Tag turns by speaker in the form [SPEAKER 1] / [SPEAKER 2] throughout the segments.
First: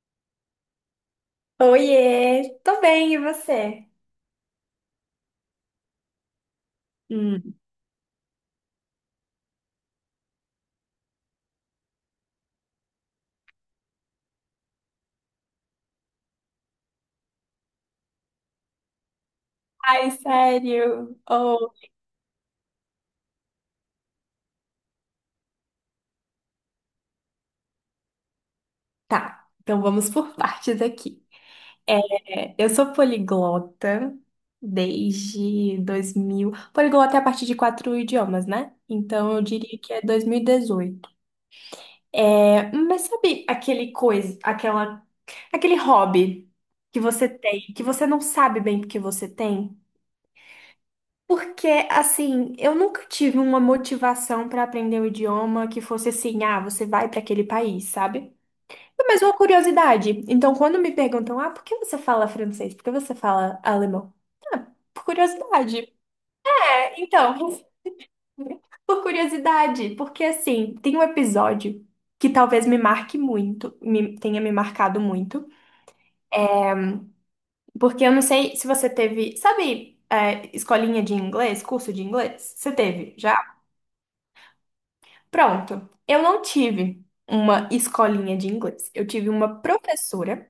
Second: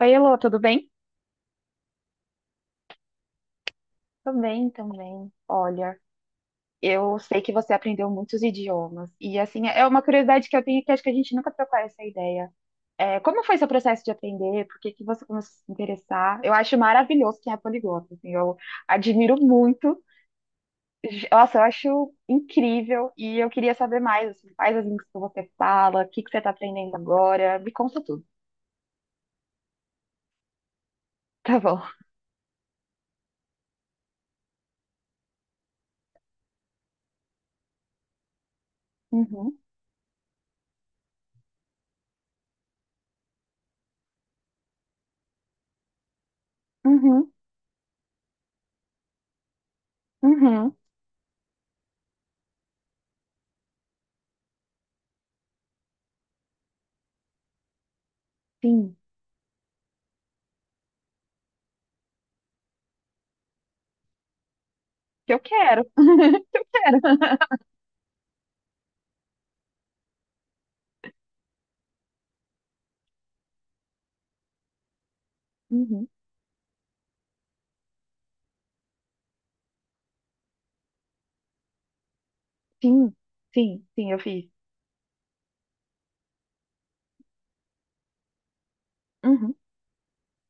[SPEAKER 1] Oi, Elô, tudo bem?
[SPEAKER 2] Oiê, tô bem, e você?
[SPEAKER 1] Tô bem também. Olha, eu sei que
[SPEAKER 2] Hum.
[SPEAKER 1] você aprendeu muitos idiomas. E assim, é uma curiosidade que eu tenho que acho que a gente nunca trocou essa ideia. É, como foi seu processo de aprender? Por que que você começou a se interessar? Eu acho maravilhoso quem é poliglota, assim, eu admiro muito.
[SPEAKER 2] Ai, sério?
[SPEAKER 1] Nossa, eu
[SPEAKER 2] Oh.
[SPEAKER 1] acho incrível. E eu queria saber mais, assim, quais as línguas que você fala, o que que você tá aprendendo agora. Me conta tudo.
[SPEAKER 2] Tá, então vamos por partes aqui.
[SPEAKER 1] Tá bom.
[SPEAKER 2] É, eu sou poliglota desde 2000. Poliglota é a partir de quatro idiomas, né? Então eu
[SPEAKER 1] Uhum,
[SPEAKER 2] diria que é 2018. É, mas sabe aquele coisa, aquele hobby que você
[SPEAKER 1] uhum,
[SPEAKER 2] tem, que você não sabe bem porque você tem?
[SPEAKER 1] uhum.
[SPEAKER 2] Porque, assim, eu nunca tive uma motivação para aprender o idioma que fosse assim, ah, você vai para aquele país, sabe?
[SPEAKER 1] Sim,
[SPEAKER 2] É mais uma curiosidade. Então, quando me perguntam, ah, por que você fala francês? Por que você fala alemão? Por
[SPEAKER 1] eu quero.
[SPEAKER 2] curiosidade. É,
[SPEAKER 1] Quero.
[SPEAKER 2] então, por curiosidade, porque assim, tem um episódio que talvez me marque muito, tenha me marcado muito,
[SPEAKER 1] Uhum.
[SPEAKER 2] porque eu não sei se você teve, sabe, é, escolinha de inglês, curso de inglês? Você
[SPEAKER 1] Sim,
[SPEAKER 2] teve já?
[SPEAKER 1] sim, sim, eu fiz.
[SPEAKER 2] Pronto, eu não tive uma escolinha de inglês. Eu tive
[SPEAKER 1] Uhum,
[SPEAKER 2] uma professora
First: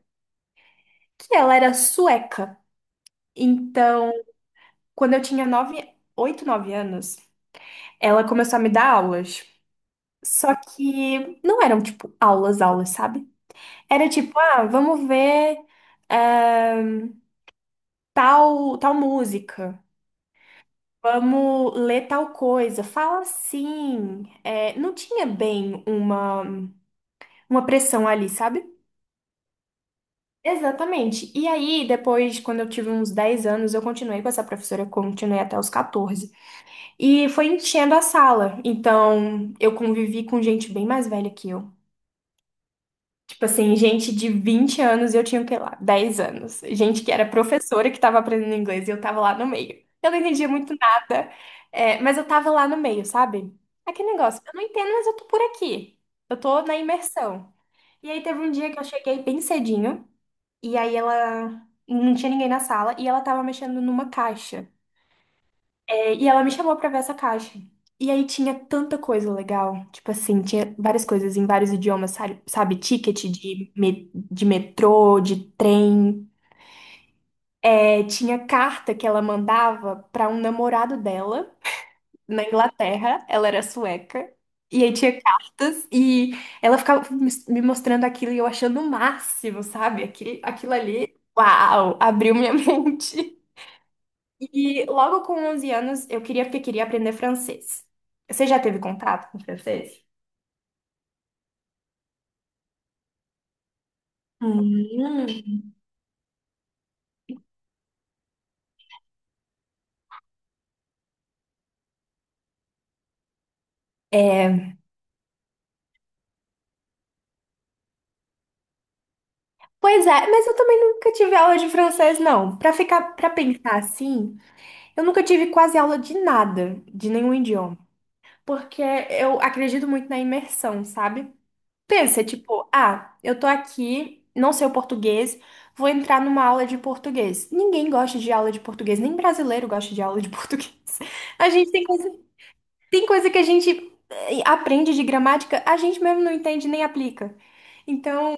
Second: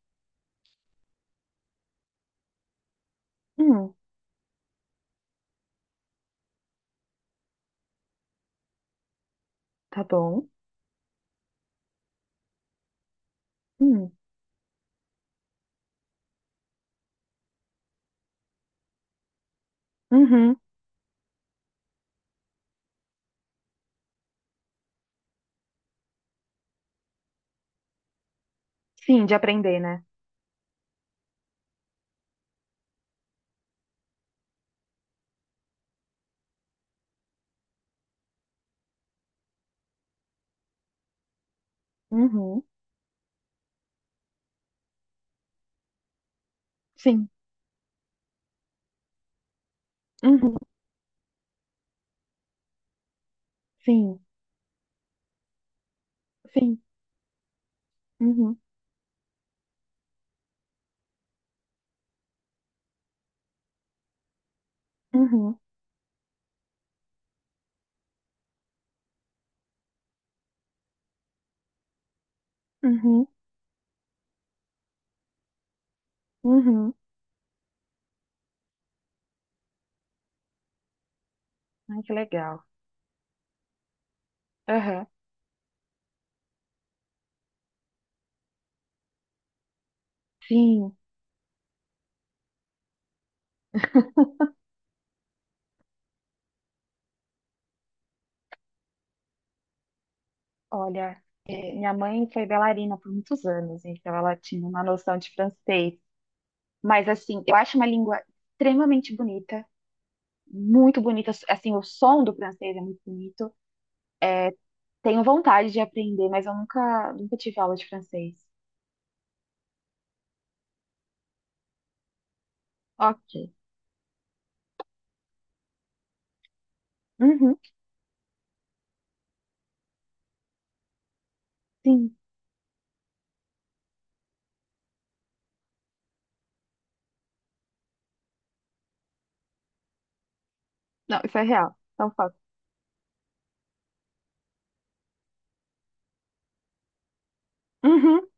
[SPEAKER 2] que ela era sueca.
[SPEAKER 1] uhum,
[SPEAKER 2] Então, quando eu tinha nove, oito, nove anos, ela começou a me dar aulas.
[SPEAKER 1] tá bom.
[SPEAKER 2] Só que não eram, tipo, aulas, aulas, sabe? Era
[SPEAKER 1] Uhum,
[SPEAKER 2] tipo, ah, vamos ver eh, tal música.
[SPEAKER 1] uhum,
[SPEAKER 2] Vamos ler tal coisa. Fala assim. Não tinha bem uma pressão ali, sabe?
[SPEAKER 1] sim, de aprender, né?
[SPEAKER 2] Exatamente. E aí, depois, quando eu tive uns 10 anos, eu continuei com essa professora, eu continuei até os 14. E foi enchendo a sala. Então, eu convivi com gente bem mais velha que eu.
[SPEAKER 1] Uhum,
[SPEAKER 2] Tipo assim, gente de 20 anos e eu tinha, o que lá, 10 anos. Gente que era
[SPEAKER 1] sim,
[SPEAKER 2] professora que tava aprendendo inglês e eu tava lá no meio. Eu não entendia
[SPEAKER 1] uhum,
[SPEAKER 2] muito nada, é, mas eu tava lá no meio, sabe? Aquele
[SPEAKER 1] sim,
[SPEAKER 2] negócio, eu não entendo, mas eu tô por aqui. Eu tô na
[SPEAKER 1] sim,
[SPEAKER 2] imersão. E aí teve um
[SPEAKER 1] uhum,
[SPEAKER 2] dia que eu cheguei bem cedinho. E aí ela não tinha ninguém na sala e ela tava mexendo numa caixa.
[SPEAKER 1] uhum,
[SPEAKER 2] É, e ela me chamou pra ver essa caixa. E aí tinha tanta coisa legal, tipo assim, tinha várias coisas em vários idiomas, sabe? Sabe, ticket
[SPEAKER 1] uhum,
[SPEAKER 2] de, de metrô, de trem.
[SPEAKER 1] uhum.
[SPEAKER 2] É, tinha carta que ela mandava pra um namorado dela
[SPEAKER 1] Ai, que
[SPEAKER 2] na
[SPEAKER 1] legal.
[SPEAKER 2] Inglaterra, ela era sueca. E aí
[SPEAKER 1] Aham,
[SPEAKER 2] tinha cartas e ela ficava me mostrando aquilo e eu achando o máximo, sabe? Aquilo, aquilo
[SPEAKER 1] sim.
[SPEAKER 2] ali, uau, abriu minha mente. E logo com 11 anos eu queria porque queria aprender francês. Você já teve contato com francês?
[SPEAKER 1] Olha, minha mãe foi bailarina por muitos anos, então ela tinha uma noção de
[SPEAKER 2] Hum.
[SPEAKER 1] francês. Mas, assim, eu acho uma língua extremamente bonita, muito bonita. Assim, o som do francês é muito bonito. Tenho vontade de aprender, mas eu nunca, nunca tive aula de francês.
[SPEAKER 2] Pois é, mas eu também nunca tive aula de francês, não. Pra ficar, para
[SPEAKER 1] Ok.
[SPEAKER 2] pensar assim, eu nunca tive quase aula de nada, de nenhum
[SPEAKER 1] Uhum,
[SPEAKER 2] idioma, porque eu acredito muito na imersão, sabe?
[SPEAKER 1] sim.
[SPEAKER 2] Pensa, tipo, ah, eu tô aqui, não sei o português, vou entrar numa aula de português. Ninguém gosta de aula de português, nem brasileiro gosta de aula de português.
[SPEAKER 1] Não, isso é
[SPEAKER 2] A gente
[SPEAKER 1] real.
[SPEAKER 2] tem
[SPEAKER 1] Então,
[SPEAKER 2] que
[SPEAKER 1] fato.
[SPEAKER 2] Tem coisa que a gente aprende de gramática, a gente mesmo não entende nem aplica.
[SPEAKER 1] Uhum,
[SPEAKER 2] Então,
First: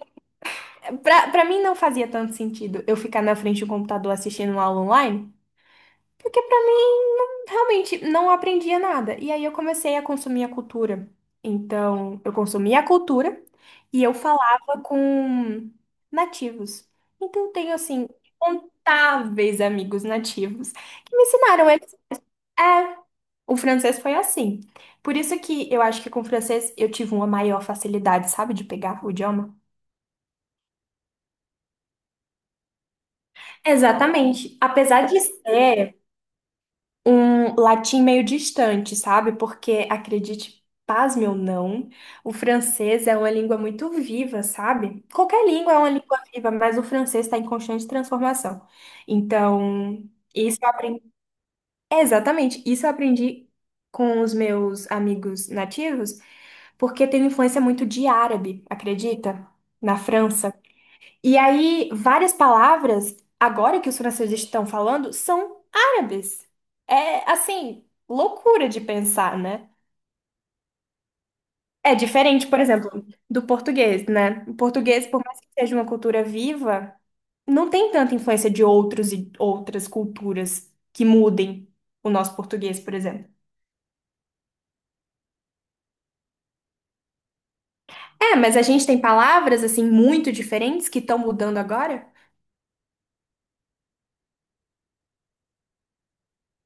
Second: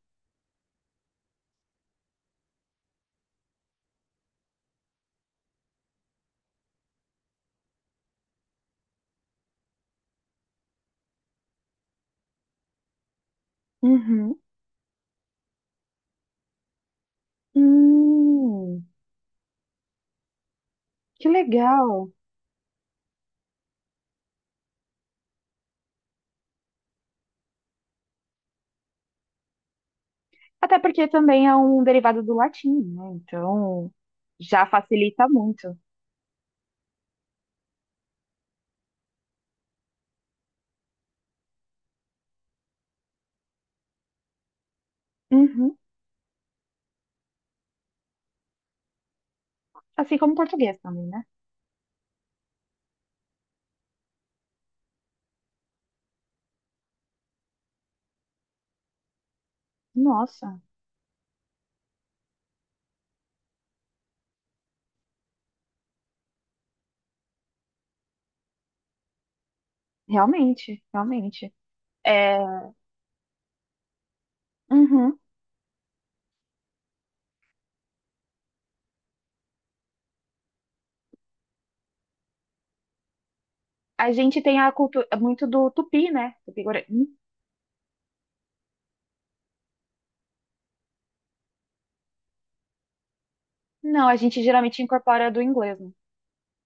[SPEAKER 2] pra mim não fazia tanto sentido eu ficar na frente do computador assistindo uma aula online, porque pra mim realmente não aprendia nada. E aí eu comecei a consumir a cultura. Então, eu consumia a cultura e eu
[SPEAKER 1] uhum.
[SPEAKER 2] falava com nativos. Então, eu tenho assim.
[SPEAKER 1] Hum,
[SPEAKER 2] Incontáveis amigos nativos que me
[SPEAKER 1] que
[SPEAKER 2] ensinaram. É,
[SPEAKER 1] legal.
[SPEAKER 2] o francês foi assim. Por isso que eu acho que com o francês eu tive uma maior facilidade, sabe, de pegar o idioma.
[SPEAKER 1] Até porque também é um derivado do latim, né? Então,
[SPEAKER 2] Exatamente.
[SPEAKER 1] já
[SPEAKER 2] Apesar de
[SPEAKER 1] facilita muito.
[SPEAKER 2] ser um latim meio distante, sabe? Porque, acredite, pasme ou não, o francês é uma língua muito viva, sabe? Qualquer língua
[SPEAKER 1] Uhum.
[SPEAKER 2] é uma língua viva, mas o francês está em constante transformação. Então,
[SPEAKER 1] Assim como
[SPEAKER 2] isso eu
[SPEAKER 1] português
[SPEAKER 2] aprendi.
[SPEAKER 1] também, né?
[SPEAKER 2] Exatamente, isso eu aprendi com os meus amigos nativos. Porque teve influência muito de árabe, acredita? Na França.
[SPEAKER 1] Nossa,
[SPEAKER 2] E aí, várias palavras, agora que os franceses estão falando, são árabes. É, assim, loucura de pensar, né?
[SPEAKER 1] realmente, realmente.
[SPEAKER 2] É
[SPEAKER 1] É,
[SPEAKER 2] diferente, por exemplo, do português, né? O português,
[SPEAKER 1] uhum.
[SPEAKER 2] por mais que seja uma cultura viva, não tem tanta influência de outros e outras culturas que mudem o nosso português, por exemplo.
[SPEAKER 1] A gente tem a cultura muito do tupi, né? Tupi-guarani.
[SPEAKER 2] É, mas a gente tem palavras, assim, muito diferentes que estão mudando agora?
[SPEAKER 1] Não, a gente geralmente incorpora do inglês, né?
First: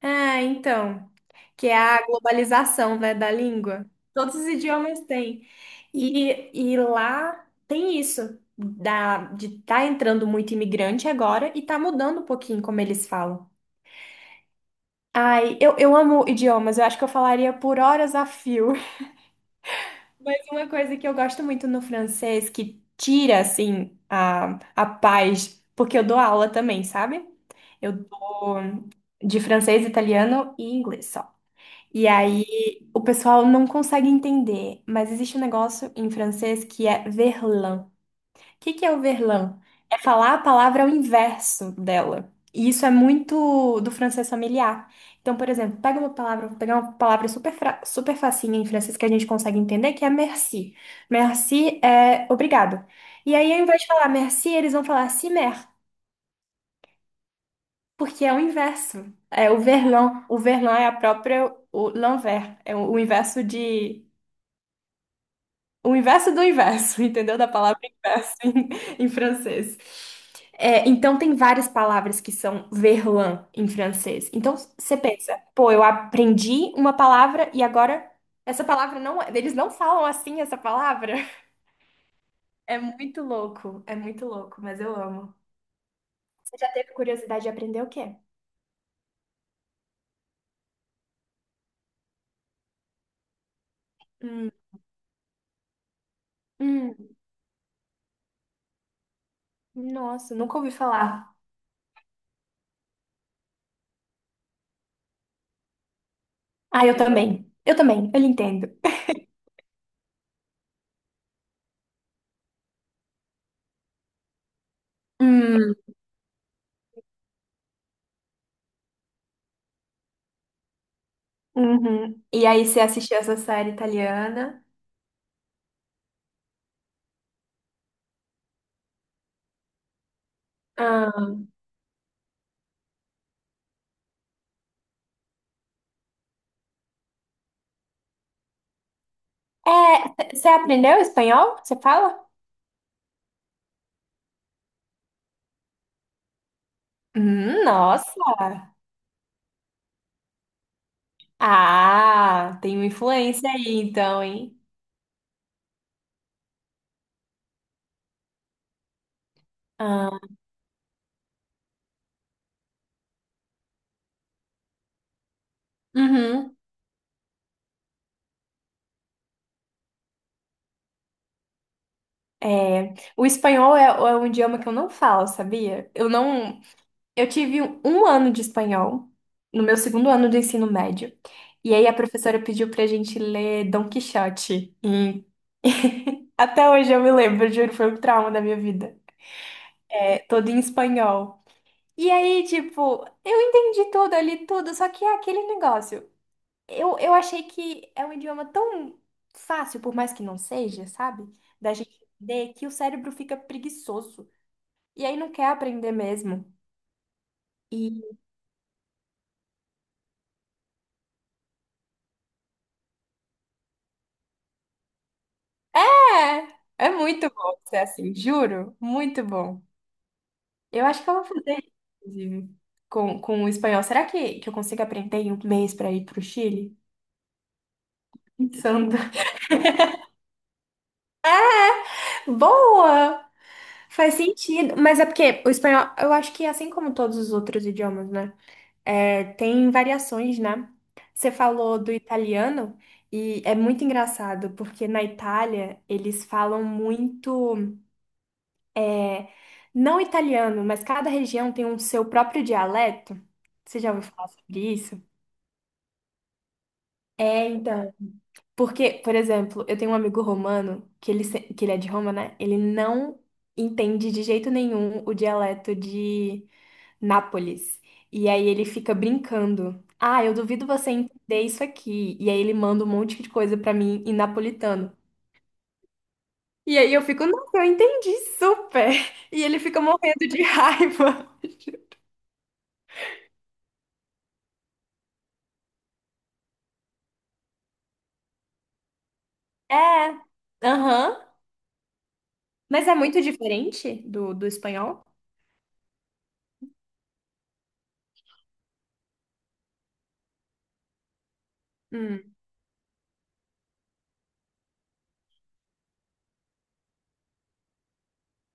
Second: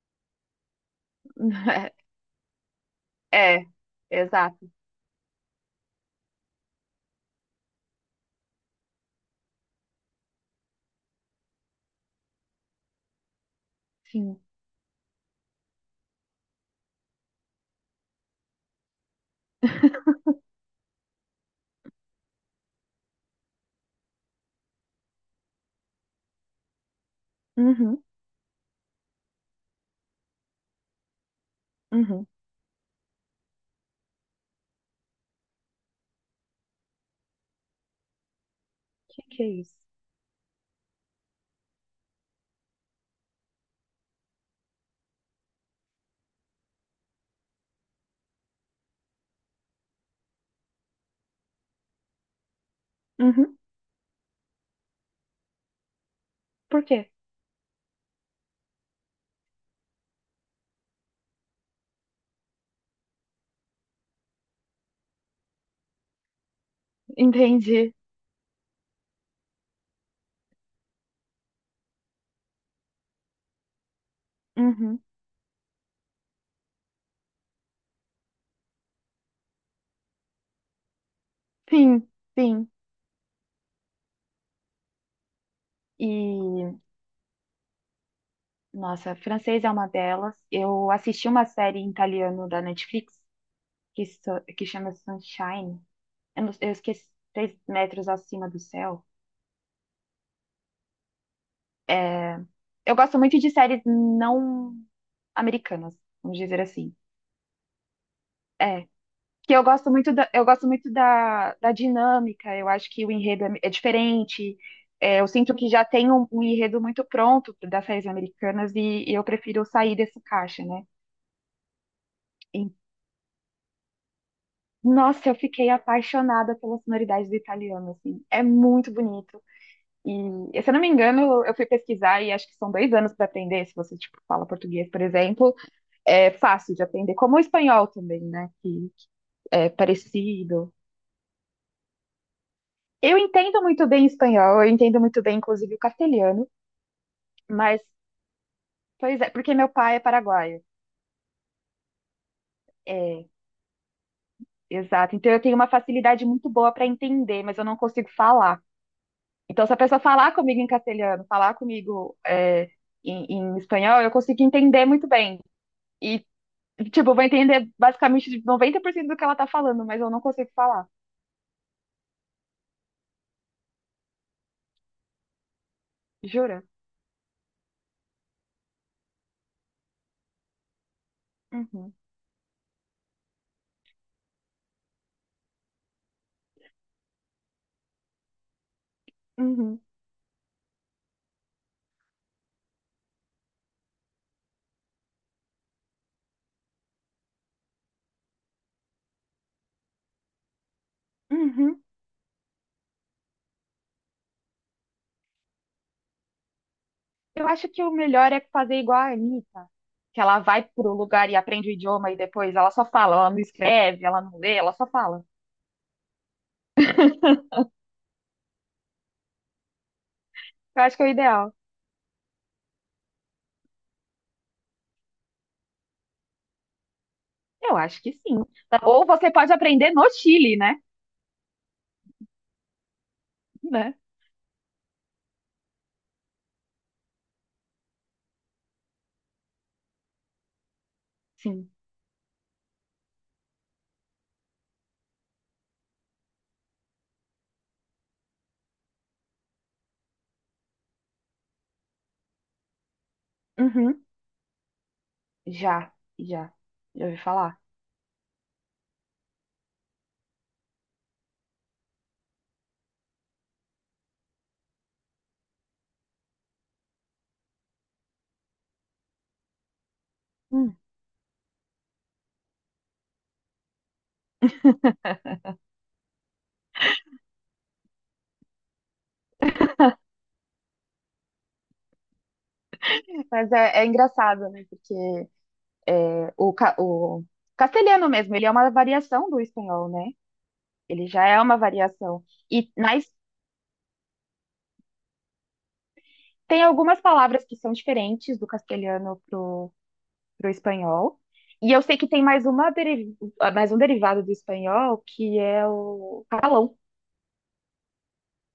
[SPEAKER 2] Ah, então. Que é a globalização, né, da
[SPEAKER 1] É,
[SPEAKER 2] língua. Todos os
[SPEAKER 1] exato.
[SPEAKER 2] idiomas têm. E lá tem isso, de tá entrando muito imigrante agora e tá mudando um pouquinho como eles falam.
[SPEAKER 1] Sim.
[SPEAKER 2] Ai, eu amo idiomas, eu acho que eu falaria por horas a fio. Mas uma coisa que eu gosto muito no francês, que tira, assim, a paz, porque eu dou aula também, sabe? Eu,
[SPEAKER 1] Uhum,
[SPEAKER 2] de francês, italiano e inglês só. E
[SPEAKER 1] uhum.
[SPEAKER 2] aí o pessoal não consegue entender, mas existe um negócio em francês que é verlan. O que que é o
[SPEAKER 1] Que é
[SPEAKER 2] verlan?
[SPEAKER 1] isso?
[SPEAKER 2] É falar a palavra ao inverso dela. E isso é muito do francês familiar. Então, por exemplo, pega uma palavra, vou pegar uma palavra super, super facinha em francês que a gente consegue entender, que é merci. Merci é obrigado. E aí,
[SPEAKER 1] Uhum.
[SPEAKER 2] ao invés de falar merci, eles vão falar cimer,
[SPEAKER 1] Por quê?
[SPEAKER 2] porque é o inverso. É o verlan. O verlan é a própria, o l'envers, é o inverso de, o inverso do inverso, entendeu? Da palavra
[SPEAKER 1] Entendi.
[SPEAKER 2] inverso em francês. É, então, tem várias palavras que são verlan em francês. Então, você
[SPEAKER 1] Uhum.
[SPEAKER 2] pensa, pô, eu aprendi uma palavra e agora essa palavra não. Eles não falam assim essa palavra.
[SPEAKER 1] Sim, sim.
[SPEAKER 2] É muito louco, mas eu amo. Já
[SPEAKER 1] E,
[SPEAKER 2] teve curiosidade de aprender o quê?
[SPEAKER 1] nossa, francês é uma delas. Eu assisti uma série em italiano da Netflix que, so-
[SPEAKER 2] Hum,
[SPEAKER 1] que chama Sunshine. Eu, não- eu esqueci,
[SPEAKER 2] hum,
[SPEAKER 1] Três Metros Acima do Céu.
[SPEAKER 2] nossa, nunca ouvi falar.
[SPEAKER 1] Eu gosto muito de séries não americanas, vamos dizer
[SPEAKER 2] Ah,
[SPEAKER 1] assim.
[SPEAKER 2] eu também. Eu também, eu lhe entendo.
[SPEAKER 1] É, que eu gosto muito da, da dinâmica, eu acho que o enredo é diferente. É, eu sinto que
[SPEAKER 2] Hum,
[SPEAKER 1] já tem um enredo muito pronto das séries americanas e eu prefiro sair desse caixa, né?
[SPEAKER 2] uhum. E aí,
[SPEAKER 1] E,
[SPEAKER 2] você assistiu essa série italiana?
[SPEAKER 1] nossa, eu fiquei apaixonada pela sonoridade do italiano, assim, é muito bonito. E, se eu não me
[SPEAKER 2] Ah.
[SPEAKER 1] engano, eu fui pesquisar e acho que são 2 anos para aprender, se você, tipo, fala português, por exemplo, é fácil de aprender, como o espanhol também, né, que é
[SPEAKER 2] É, você
[SPEAKER 1] parecido.
[SPEAKER 2] aprendeu espanhol? Você fala?
[SPEAKER 1] Eu entendo muito bem espanhol, eu entendo muito bem, inclusive, o castelhano, mas,
[SPEAKER 2] Nossa!
[SPEAKER 1] pois é, porque meu pai é paraguaio.
[SPEAKER 2] Ah, tem uma
[SPEAKER 1] É,
[SPEAKER 2] influência aí então, hein?
[SPEAKER 1] exato. Então eu tenho uma facilidade muito boa para entender, mas eu não consigo falar. Então, se a pessoa
[SPEAKER 2] Ah,
[SPEAKER 1] falar comigo em castelhano, falar comigo é, em espanhol, eu consigo entender muito bem. E,
[SPEAKER 2] uhum.
[SPEAKER 1] tipo, eu vou entender basicamente 90% do que ela tá falando, mas eu não consigo falar.
[SPEAKER 2] É, o espanhol é um idioma que eu não falo, sabia? Eu não.
[SPEAKER 1] Jura?
[SPEAKER 2] Eu tive um ano de espanhol no meu segundo ano do ensino médio. E aí
[SPEAKER 1] Uhum,
[SPEAKER 2] a professora pediu pra gente ler Dom Quixote. E até hoje eu me lembro, juro, foi um trauma da minha vida.
[SPEAKER 1] uhum,
[SPEAKER 2] É, todo em espanhol. E aí, tipo, eu entendi tudo ali, tudo, só que é aquele negócio. Eu achei que é um idioma tão fácil, por mais que não seja, sabe? Da
[SPEAKER 1] uhum.
[SPEAKER 2] gente entender que o cérebro fica preguiçoso. E aí não quer aprender mesmo.
[SPEAKER 1] Eu acho que o
[SPEAKER 2] E
[SPEAKER 1] melhor é fazer igual a Anitta, que ela vai pro lugar e aprende o idioma e depois ela só fala, ela não escreve, ela não lê, ela só fala.
[SPEAKER 2] é muito bom ser assim, juro, muito bom.
[SPEAKER 1] Eu
[SPEAKER 2] Eu
[SPEAKER 1] acho que
[SPEAKER 2] acho
[SPEAKER 1] é o
[SPEAKER 2] que eu vou
[SPEAKER 1] ideal.
[SPEAKER 2] fazer, inclusive, com o espanhol. Será que eu consigo aprender em um mês pra ir pro Chile?
[SPEAKER 1] Eu acho que sim.
[SPEAKER 2] Pensando.
[SPEAKER 1] Ou você pode aprender no Chile, né?
[SPEAKER 2] Boa!
[SPEAKER 1] Né?
[SPEAKER 2] Faz sentido, mas é porque o espanhol, eu acho que assim como todos os outros idiomas, né? É, tem variações, né? Você
[SPEAKER 1] Sim.
[SPEAKER 2] falou do italiano e é muito engraçado, porque na Itália eles falam muito, não italiano, mas cada região tem um seu próprio dialeto. Você já
[SPEAKER 1] Uhum.
[SPEAKER 2] ouviu falar sobre isso?
[SPEAKER 1] Já, já. Já ouvi
[SPEAKER 2] É,
[SPEAKER 1] falar.
[SPEAKER 2] então. Porque, por exemplo, eu tenho um amigo romano, que ele, que ele é de Roma, né? Ele não entende de jeito nenhum o dialeto de Nápoles. E aí ele fica brincando. Ah, eu duvido
[SPEAKER 1] Hum.
[SPEAKER 2] você entender isso aqui. E aí ele manda um monte de coisa pra mim em napolitano. E aí eu fico, nossa, eu entendi super. E ele fica morrendo de raiva.
[SPEAKER 1] Mas é engraçado, né? Porque é, o castelhano mesmo, ele é uma variação do espanhol, né?
[SPEAKER 2] É,
[SPEAKER 1] Ele
[SPEAKER 2] aham.
[SPEAKER 1] já é uma variação. E
[SPEAKER 2] Mas é
[SPEAKER 1] mas
[SPEAKER 2] muito diferente do espanhol?
[SPEAKER 1] tem algumas palavras que são diferentes do castelhano para o espanhol. E eu sei que tem
[SPEAKER 2] Hum.
[SPEAKER 1] mais um derivado do espanhol, que é o catalão,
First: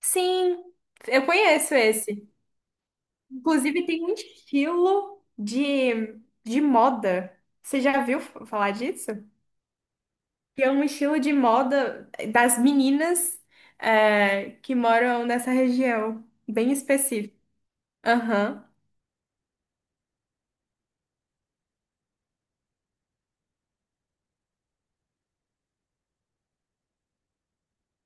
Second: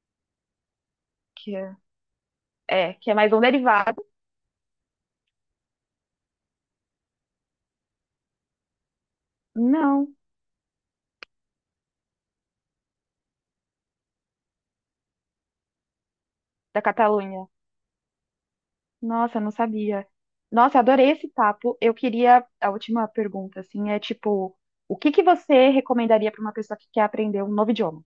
[SPEAKER 2] Sim, eu
[SPEAKER 1] que
[SPEAKER 2] conheço
[SPEAKER 1] é,
[SPEAKER 2] esse.
[SPEAKER 1] que é mais um
[SPEAKER 2] Inclusive, tem
[SPEAKER 1] derivado.
[SPEAKER 2] um estilo de moda. Você já viu falar disso?
[SPEAKER 1] Não,
[SPEAKER 2] Que é um estilo de moda das meninas que moram nessa região, bem
[SPEAKER 1] da
[SPEAKER 2] específico.
[SPEAKER 1] Catalunha.
[SPEAKER 2] Aham.
[SPEAKER 1] Nossa, eu não sabia. Nossa, eu adorei esse papo. Eu queria a última pergunta, assim, é tipo, o que que você recomendaria para uma pessoa que quer aprender um novo idioma?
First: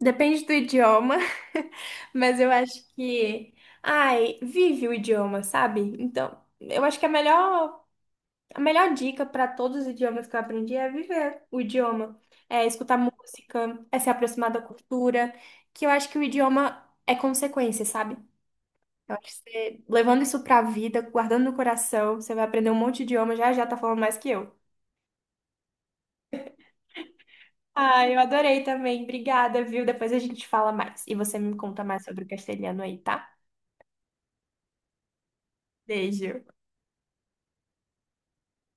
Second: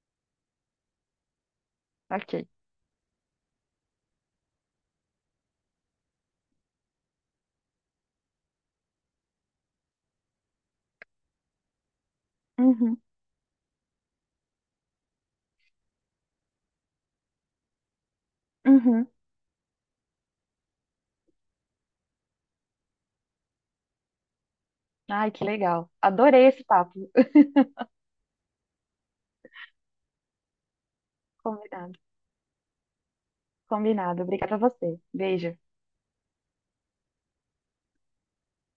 [SPEAKER 2] Depende do idioma, mas
[SPEAKER 1] Ok.
[SPEAKER 2] eu acho que. Ai, vive o idioma, sabe? Então, eu acho que a melhor dica para todos os idiomas que eu aprendi é viver o idioma, é escutar
[SPEAKER 1] Uhum,
[SPEAKER 2] música, é se aproximar da cultura, que eu acho que o idioma é consequência, sabe?
[SPEAKER 1] uhum.
[SPEAKER 2] Eu acho que você, levando isso para a vida, guardando no coração, você vai aprender um monte de idioma, já já tá falando mais que eu.
[SPEAKER 1] Ai, que legal. Adorei esse papo.
[SPEAKER 2] Ah, eu adorei também. Obrigada, viu? Depois a gente fala mais. E você me conta
[SPEAKER 1] Combinado.
[SPEAKER 2] mais sobre o castelhano aí, tá?
[SPEAKER 1] Combinado. Obrigada a você. Beijo.
[SPEAKER 2] Beijo.